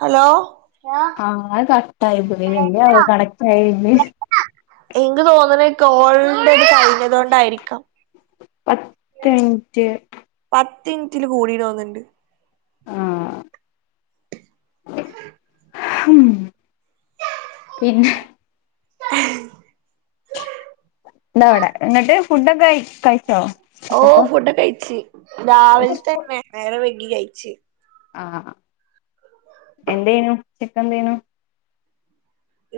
Hello ആഹ് അത് കട്ടായി പോയി [unintelligible] എനിക്കോന്നണ് കോളിന്റെ അത് കഴിഞ്ഞതോണ്ടായിരിക്കാം. പത്ത് മിനിറ്റ് പത്ത് മിനിറ്റില് കൂടി തോന്ന്ണ്ട് ആഹ് ഉം പിന്നെ ദാ അവിടെ എന്നിട്ട് ഫുഡൊക്കെ ക കഴിച്ചോ? ഓഹ് ഉച്ചത്തെ ഫുഡൊക്കെ കഴിച്ചി രാവിലത്തന്നെ നേരം വൈകി കഴിച്ച്. ആഹ് എന്തേനു ഉച്ചക്കെന്തേനു?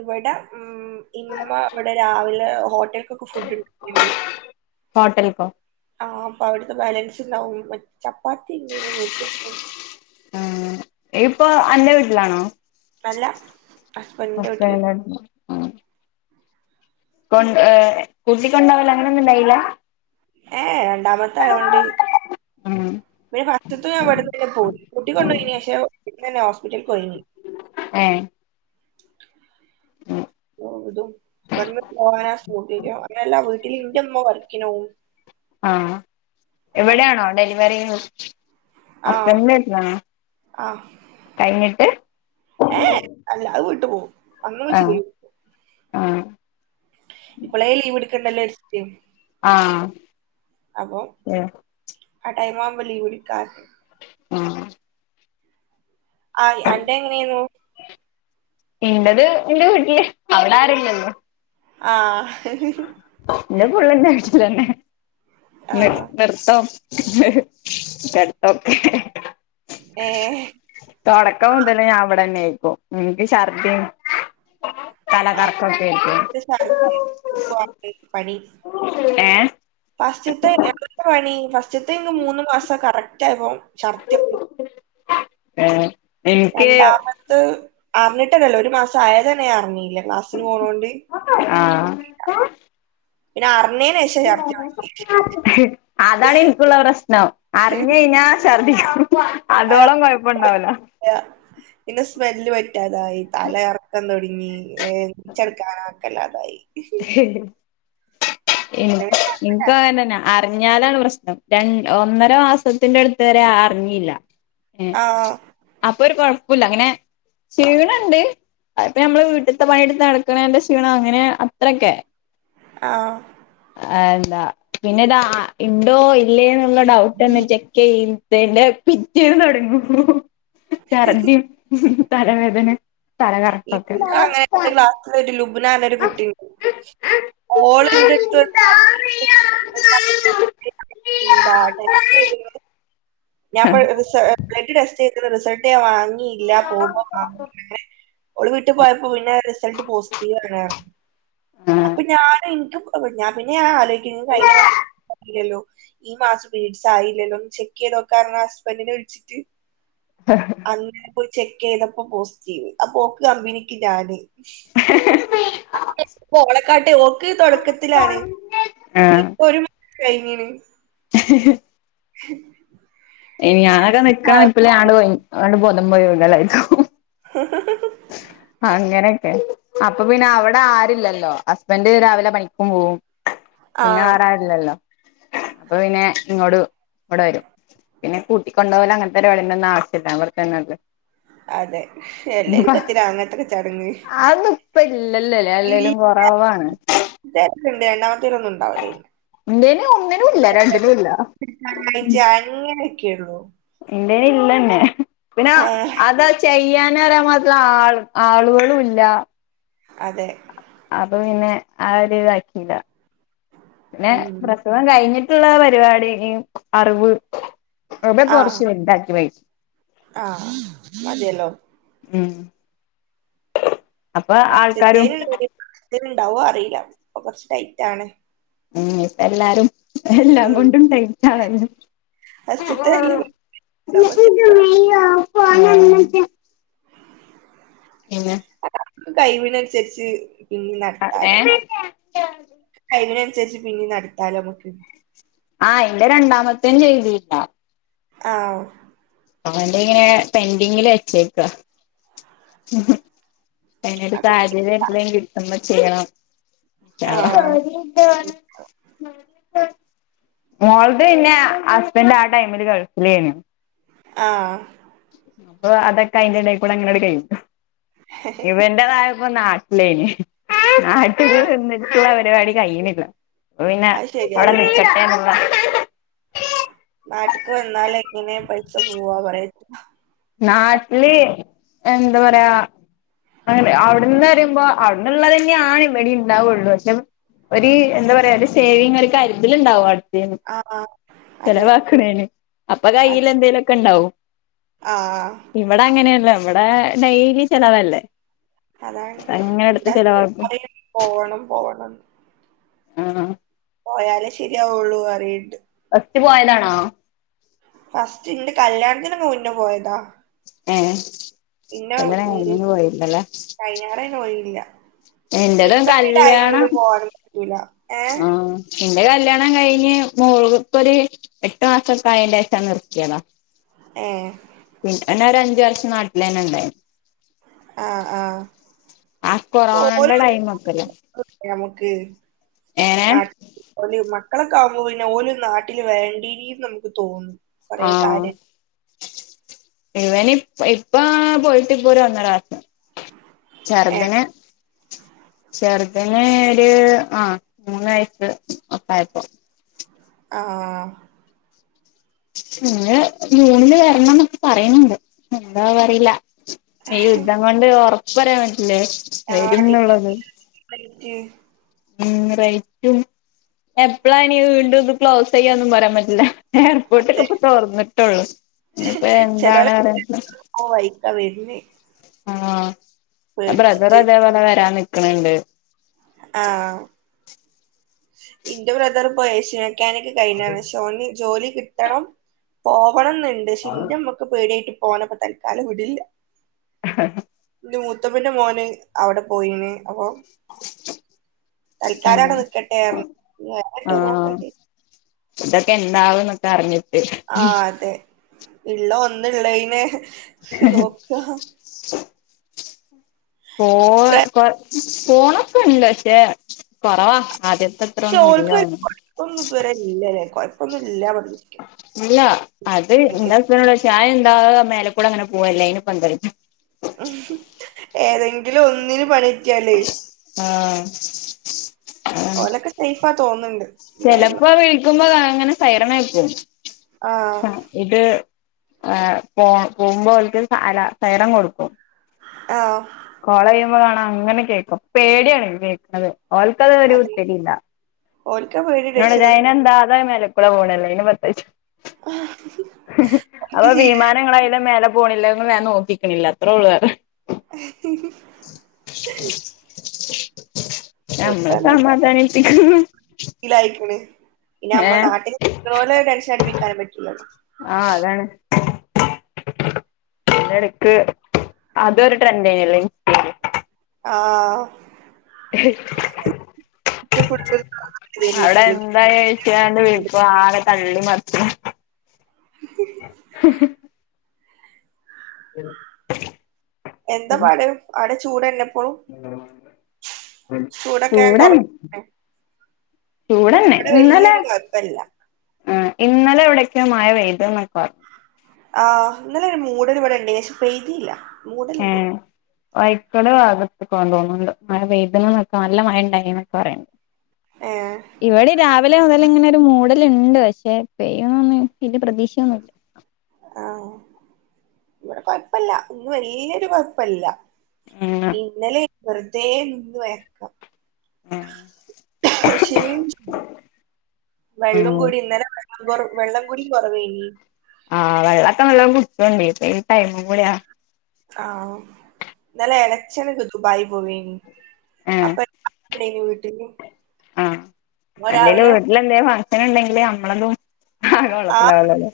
ഇവിടെ ഉം ഇമ്മ ഇവടെ രാവിലെ ഹോട്ടലി ക്കൊക്കെ ഫുഡ് [unintelligible] ഹോട്ടൽക്കോ ആഹ് അപ്പവിടുത്തെ ബാലൻസിണ്ടാവും ചപ്പാത്തി ഇണ്ടെങ്കി [unintelligible] ആഹ് ഇപ്പോ അൻ്റെ വീട്ടിലാണോ? അല്ല ഹസ്ബന്റിൻ്റെ വീട്ടില്. ഹസ്ബൻഡിന്റെ ആഹ് കൊണ്ട് ഏഹ് കൂട്ടിക്കൊണ്ടോവല് അങ്ങനെന്നും ഇണ്ടായിലാ? ഏഹ് രണ്ടാമത്തയായോണ്ട് ഉം പിന്നെ ഫസ്റ്റത്തെ ഞാൻ ഇവിടുന്നന്നെ പോയി കൂട്ടികൊണ്ടോയിനി പക്ഷേ ഇവിടുന്നന്നെ ഹോസ്പിറ്റലക്ക്‌ പോയിനി. ഏഹ് ആഹ് തും ഇവിടന്ന് പോകാനാ [unintelligible] അങ്ങനെല്ലാ വീട്ടില് ഇന്റെമ്മ വർക്കിനോവും. ആഹ് ഇവിടെയാണോ ഡെലിവറി? ആഹ് ഹസ്ബൻഡിന്റെ വീട്ടിലാണോ ആഹ് കഴിഞ്ഞിട്ട് ഏഹ് അല്ല അയ് വീട്ടുപോവും അന്ന് ആഹ് [unintelligible] ആഹ് ഇപ്പോളേ ലീവ്ടുക്കണ്ടല്ലോ വിചാരിച്ചിട്ട് ആഹ് അപ്പം ആഹ് ടൈമാവുമ്പം ലീവ്ട്ക്കാ ആഹ് ആഹ് അൻ്റെ എങ്ങനെയായിനും ഇന്റത് ഇന്റെ വിട്ടില് അവിടാരുല്ലല്ലോ ആഹ് ഇന്റെ പുള്ളന്താചിലെന്നെ നിർ ആഹ് നിർത്തം പട്ത്തം ഏഹ് തുടക്കം മൊതലേ ഞാൻ അവിടെന്നെ ഇപ്പം ഇനിക്ക് ശർദിയും തലകറകൊകായിട്ട് ആദ്യത്തെ ഏഹ് പസ്റ്റ്ത്തെ എപണി പസ്റ്റത്തെ മൂന്ന് മാസം കറക്റ്റായപ്പോ ചർദ്ധി ഏഹ് എനിക്ക് രണ്ടാമത്ത അറിഞ്ഞിട്ടല്ലല്ലോ ഒരു മാസായതന്നെ ഞാനറിഞ്ഞീല്ല്യ ക്ലാസ്സിന് പോണോണ്ട് ആഹ് അറിഞ്ഞില പിന്നെ അറിഞ്ഞേന് ശേഷം ഛർദി തുടങ്ങി അതാണ് ഇനിക്കുള്ള പ്രശ്നം അറിഞ്ഞെഴിഞ്ഞാ ഛർദിക്കും അതോളം കൊഴപ്പണ്ടാവൂല ല പിന്നെ സ്മെല്ല് പറ്റാതായി തല കറക്കം തൊടങ്ങി ഏഹ് [unintelligible] ഏഹ് ഇൻകങ്ങതന്നെ ആ അറിഞ്ഞാലാണ് പ്രശ്നം രണ്ട് ഒന്നര മാസത്തിന്റെടുത്തവരെ അറിഞ്ഞിലാ ഏഹ് ആഹ് അപ്പൊരുകൊഴപുല്ല അങ്ങനെ ക്ഷീണണ്ട് ആയിപ്പ നമ്മള് വീട്ടത്തെ പണിയെടുത്ത് നടക്കണതിന്റെ ക്ഷീണം അങ്ങനെ ഇത്രൊക്കെ ആഹ് ആഹ് എന്താ പിന്നെ ഇതാ ഇണ്ടോ ഇല്ലേയ്ന്നുള്ള ഡൗട്ടെന്നെ ചെ കയ്തെന്റെ പിറ്റേന്ന് തൊടങ്ങും ഛർദി ഉം തലവേദന തലകറക്കൊക്കെ ഇന്റെ അങ്ങനെ എന്റെ ക്ലാസ്സില് ഒരു ലൂബിന എന്ന് ആഹ് പറഞ്ഞൊരുകുട്ടിണ്ട് ഓള് ഇന്റട്ത് പറഞ്ഞ് [unintelligible] [unintelligible] ഞാൻ ഇപ്പറിസ ബ്ലഡ് ടെസ്റ്റൈത റിസൾട്ട് ഞാൻ വാങ്ങിയില്ല പോക്മ്പോ ആഹ് ഓള് വീട്ട് പോയപ്പോ പിന്നെ റിസൾട്ട് പോസിറ്റീവ് ആണ് പർഞ് അപ്പൊ ഞാനൻക്കും ഞാൻ പിന്നെ ആലോയ് കഴിഞ്ഞ മാസം ആയില്ലല്ലോ ഈ മാസം പിരിഡ്സ് ആയില്ലല്ലോന്ന് ചെക്ക് ചെയ്തോ കാരണം ഹസ്ബന്റിനെ വിളിച്ചിട്ട് [unintelligible] അന്നെനെ പോയി ചെക്ക് ചെയ്തപ്പോ പോസിറ്റീവ് അപ്പോക്ക് കമ്പനിക്ക് ഞാന് [unintelligible] അപ്പൊ [unintelligible] ഓളക്കാട്ട് ഓക്ക് തൊടക്കത്തിലാണ് ഇപ്പൊ ഒരു കൈഞ്ഞിണ് [unintelligible] ഞാനൊക്കെ നിക്കണ നിപ്പില് ആട് ബോധം പോയി വീകലായിക്കും [inaudible] അങ്ങനെയൊക്കെ അപ്പൊ പിന്നെ അവിടെ ആരുല്ലല്ലോ ഹസ്ബന്റ് രാവിലെ പണിക്കും പോവും പിന്നെ ആഹ് വേറാരുല്ലല്ലോ? അപ്പോ പിന്നെ ഇങ്ങോട്ട് ഇവ്ടെ വരും. പിന്നെ കൂട്ടിക്കണ്ടോ വലങ്ങൻത്തെ- പര്പടിന്റൊന്നാവശ്യില്ല. ഇവ്ട്തന്നെല്ലേ. അതെ എല്ലേ ഇപ്പത്തിനാ- അങ്ങൻത്തൊക്കെ ചടങ്ങ്. അഒന്നു ഇപ്പ ഇല്ലല്ലല്ലേ എല്ലെലും കൊറവാണ്. ഇതേര്ക്ക്ണ്ട് രണ്ടാമതെലൊന്നും ഉണ്ടാവുലെനു. ന്തേനും ഒന്നിനും ഇല്ല, രണ്ടിനും ഇല്ല. ങ്ങനൊക്കെയുള്ളു. എന്റെല് ഇല്ലന്നെ, പിന്ന ആഹ് അത. ചെയ്യാനറിയൻ മാത്രം ആ- ആളുകളുംല്ല. അതെ. അപ്പോ പിന്നെ ആ ഒരു- ഇതാക്കിയില്ല പിന്നെ ഉം പ്രസ- ഗം കഴിഞ്ഞിട്ട്ള്ള പരിപാടി ഇ- അറിവ് കൊർച്ച് ഇണ്ടാക്കി വച്ചു. ആഹ അതെയല്ലോ. ഉം. അപ്പോ ആൾക്കാരും. ഇതന്നെ ഉണ്ടാവോ അറിയില്ല, ഇപ്പോ കൊർച്ച് ടൈറ്റാണ്. ഉം ഇപ്പെല്ലാരും എല്ലാം ഉം കൊണ്ടും ടൈറ്റാണെല്ലോ. ആഹാ ഫസ്റ്റ്ത്തെ ആഹാ. പിന്നെ. അ കൈവിനനുസരിച്ച് പിന്നെ, [unintelligible] കൈവിനനുസരിച്ച് പിന്നെ നടത്താലോ അമ്മക്ക്. ആഹ് ഇന്റെ രണ്ടാമതേം ചെയ്തീല്ല. ആഹ്. അന്റെ ഇങ്ങനെ പെന്ഡിങ്ങില് വച്ചേക്ക. അയ്നൊരു അത് സാഹച്യര്യം എപ്പളെലും കിട്ടുമ്പ ചെയ്യണം, ഇന്ഷാ ആഹ് അള്ളഹ്. മോളത് പിന്നെ ഹസ്ബൻഡ് ആ ടൈമില് ഗൾഫിലെനു. ആഹാ അപ്പോ അതൊക്കെ അയിന്റെ- എടേക്കൂടെ അങ്ങടങ്ങ് കയ്ഞ്ഞു ഇവരും. എതായപ്പോ നാട്ടിലേന് നാട്ടില്- ആഹ് വന്നിട്ടുള്ള പരിപാടി കഴിയിണില്ല. പിന്നെ അത് അവിടെ ശരിയാല്ലേ നിക്കട്ടേന്നുള്ള. നാട്ട്ക്ക് വന്നാല എങ്ങനെയെ- പൈസ പോവാ പറയ പറ്റൂല. നാട്ടില് എന്താ പറയാ. അങ്ങനെ അവിടുന്ന് പറയുമ്പോ- അവിടുന്നുള്ളതെന്നെയാണ്. ഇബ്ടേം ഇണ്ടാവുള്ളു പക്ഷെ, ഒര് എന്താ പറയാ ഒരു സേവിങ് ഒര് കര്തല്ണ്ടാവു ആടെ ആഹ് അതെ ചെലവാക്കണേന് അപ്പ കയ്ൽ എന്തേലുംക്കെ ഉണ്ടാകും. ആഹ് ആഹ്, ഇവിടെ അങ്ങനെയല്ല ഇവിടെ ഡെയ്ലി ചെലവല്ലേ, അതാണ് അങ്ങനെ എടുത്ത് എന്താ ചെലവാക്കും പോകണം, പോകണം. ആഹ്, പോയാലേ ശരിയാവുള്ളൂ അറിയ്ണ്ട്, ഫസ്റ്റ് പോയതാണാ? ഫസ്റ്റ് ഇന്റെ കല്യാണത്തിന് മുന്നെ പോയതാ. ഏഹ്, കല്യാണം കഴിഞ്ഞെങ്ങും പോയില്ലലേ? കയഞ്ഞാറേ പോയില്ല. എന്റെതും ഇപ്പത്തെ ഈ കല്യാണം ടൈമില് പോവാനും പറ്റൂല ഏഹ് ആഹ്, എന്റെ കല്ല്യാണം കഴിഞ്ഞ് മു- ഇപ്പൊരു എട്ടു മാസംക്കെ, അയിന്റെശ നിർത്തിയത. ഏഹ്, പിന്നെ ഓന ഒരു അഞ്ചു വർഷം- നാട്ടിൽ തന്നെ ഉണ്ടായിരുന്നു. ആഹ്, ആഹ്. ആ ഓല് കൊറോണന്റെ ടൈം ഒക്കെല്ലേ നമുക്ക് ഏനെ നാട് ഓല് മക്കളൊക്കെ ആവുമ്പോ പിന്നെ ഓല് നാട്ടില് വേണ്ടീ നമുക്ക് തോന്നും, കൊറേ ആഹ്, കാര്യം ഇവനിപ്പ ഇപ്പ പോയിട്ട് ഇപ്പോ ഒരു ഒന്നരാസ ഏഹ് ചർതനെ, ചർതിന് ഒരു ആഹ് മൂന്ന് വയസ് ഒക്കായപ്പോ, ആഹ്, ഇങ് ജൂണില് വരണം എന്നൊക്കെ പറയുന്നുണ്ട് എന്താവോ അറിയില, ഈ യുദ്ധം കൊണ്ട് ഒറപ്പ് പറയാൻ പറ്റില്ലെ, ആഹ് [unintelligible] ഉം, റൈറ്റും എപ്പളാണീ വീണ്ടുംത് ക്ലോസ്യ്യാ ഒന്നും പറയാൻ പറ്റില്ല, എയർപോർട്ടൊക്കെ അതെ ഇപ്പ തോറന്നിട്ടുള്ളൂ എനി ഇപ്പൊ എന്താണ് റയാറ്റില്ല, ഓഹ് വയ്ക്ക വെര്ന്ന്‌, ആഹ് ബ്രദറ അതേപോലെ വരാ നിക്കണണ്ട്, ആഹ്, ഇന്റെ ബ്രദർ പ്പോ ഏഷ്യ മെക്കാനിക് കഴഞ്ഞാണ് ക്ഷെ ഓന് ജോലി കിട് ത്തണം പോവണന്ന്ണ്ട് ക്ഷെ ൻ്റമ്മക്ക് പേടിയായിട്ട് പ്പോനപ്പോ തൽക്കാലം വിടില്ല, അഹ് ഇന്റെ മൂത്തമ്മന്റെ മോന് അവിടെ പോയിന് അപൊ ഉം തല്കാലാടെ നിക്കട്ടെർഞ്ഞ്, വേറെടേം ആഹ് നോക്കണ്ടി, ഇതൊക്കെ എന്താവൂന്നൊക്കെറിഞ്ഞി ആഹ് അതെ, ഇള്ള ഒന്ന്ള്ളെയ്നെ നോക്കാ, പോ ബ്ര കൊ പോണൊക്കെണ്ട് പക്ഷേ കൊറവാ ആദ്യത്തെ, ക്ഷേ അത്രൊന്നും ഇല്ല ഓൽക്കൊരു തോന്നുന്നു കൊഴപ്പൊന്നും ഇതുവരെ ല്ലേ കുഴപ്പൊന്നും ഇല്ല പ ഇല്ല, അത് ഇ [unintelligible] ഷായം എന്താ മേലെ കൂടി അങ്ങെനെ പോവല്ലേ അയ്ന്പ്പെന്താ ചോയിച് ഏതെങ്കിലു ഒന്നിന് പണിട്ട്യാലേ, ആഹ്, ആഹ് ഓലൊക്കെ സേഫാ തോന്നുന്നുണ്ട്, ദുബായിള്ള ചെലപ്പോ വിളിക്കുമ്പോ അങ്ങനെ സൈറം മൊയക്കും, ആഹ് അഹ് ഇത് പോ പോകുമ്പോ ഓൽക്ക് അല സൈറം കൊടുക്കും, ആഹ്, കോളെയ്യുമ്പോ കാണാ അങ്ങനെ കേക്കു പേടിയാണ് കേക്കുന്നത് ഓൽക്കത് ഒരു കുത്തരി ഇല്ല, ഓൽക്ക പേ ങ്ങളെ ജൈനന്താ അത മേല, പ്പ ളൊണല്ലേ പിന്നെ പത്യെകിച്ച് ഓൽക്ക് അപ്പേ ശീല വിമാനങ്ങളായാലു മേലേ പോണില്ല വേഗം നോക്കിക്ണില്ല അത്ര ഉള്ളു വേറെ [inaudible] നമ്മള സമാധാനിപ്പിക്കു ലായിക്ക് ണ് പിന്നെ നമ്മൾ ഏഹ് നാട്ടില്ക്ക് ണോല് ത്ര ടെൻഷൻ അടുപ്പിക്കാൻ പ ആഹ് അതാണ് തിനിടക്ക് അതൊരു ട്രെൻഡെനല്ലോൻക്ക് ആഹ് [inaudible] ഇ ഫു [unintelligible] അതായ കഴിച്ചണ്ട് വിളിക്കു ആടെ തള്ളി മറിച് [inaudible] ഉം എന്താ പാട് ആടെ ചൂട്ന്നെ ചൂടൊക്കെ കൊറ ചൂടന്നെ ഇന്ന് ചൂടന്നെ ഇവിടെ ഇന്നല വല്യൊരു കൊഴപ്പല്ല ആ ഇന്നലെവിടെക്യോ മഴ പെയ്ത് ന്നൊക്കെ പർഞ് ആഹ്‌ ഇന്നലൊരു മൂടല് പോലെണ്ടേനി പക്ഷേ പെയ്തീല്ല ഏഹ് മൂടല്ണ്ടേനി വൈക്കടെ ഭാഗത്ത് കൊണ്ടു പോന്നുണ്ട് മഴ വെയദ [unintelligible] നിക്കാ നല്ല മഴ ഉണ്ടായി എന്നൊക്കെ പറയണ്ട് ഏഹ് ഇവിടിം രാവിലെ മുതല്ങ്ങനൊരു മൂട ല്ണ്ട്. പക്ഷെ പെയ്യന്നൊന്നും വല്യ പ്രതീക്ഷയൊന്നുല്ല ആഹ്‌ വടെ കൊഴപ്പല്ല ഇന്ന് വെൽയൊരു കൊഴപ്പല്ല ഉം ഇന്നലെ വെറുതേ നിന്നു വയർക്ക ഉം ക്ഷേ വെള്ളും ഉം കൂടി ഇന്നല വെള്ളം കുടിം കൊറവേനി ആഹ് വെള്ളക്ക നല്ലോം കുട്ചോണ്ടി പ്പഈ ടൈമും കൂട്യാ ആഹ്‌ ന്നലെ എളച്ചനക്ക് ദുബായ് പോവേനി അപ്പൊ [unintelligible] വീട്ടില് ആഹ്‌ ഓൻ അല്ലെലു രാവിലെ വീട്ടിലന്തേ ഫങ്ശന്ണ്ടെങ്കില് നമ്മലെതും ആ വള്ളത്തിലാ ആഹ് വല്ലല്ലേ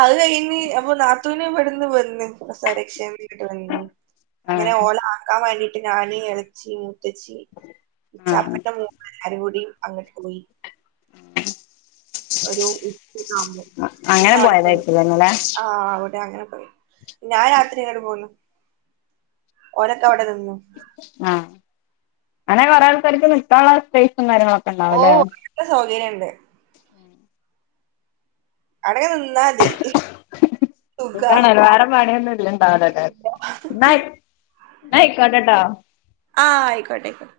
അത് കയ്ഞ് അപ്പൊ നാത്തൂന്ബട്ന്ന് വന്ന് പ്രസരക്ഷേന്ന് ങ്ങട്ട് വന്നീനി. അങ്ങനെ ആഹ് ഓള ആക്കാൻ വേണ്ടിട്ട് ഞാനും എളച്ചിയും മൂത്തച്ചി, ആഹ് ഇച്ചാപ്പന്റെ മോള് എല്ലാരും കൂടി അങ്ങട്ട് പോയി ഒരു ഉച്ചക്കാവുമ്പും പിന്നെ അങ്ങനെ അവിടുത്തെ പോയതായിരിക്കുംല്ലേ ഇന്നലെ ആഹ് അവടെ, അങ്ങനെ പോയി ഞാൻ രാത്രി ങ്ങട്ട് പോന്നു ഓലൊക്കവിടെ നിന്ന് ആഹ്‌ അങ്ങനെ കൊറേ ആൾക്കാർക്ക് നിക്കാള്ള സ്പേസും കാര്യങ്ങളൊക്കെണ്ടാവുംല്ലേ ല്ല സൗകര്യണ്ട് അടകെ നിന്നാ മതി സുഖാ സുഗാണല്ലോ, വേറെ പണിയൊന്നുല്ല ടാടടാ ന്നായി ന്നായിക്കടാട ആഹ്‌ ഐക്കോട്ടെ ഐക്കോട്ടെ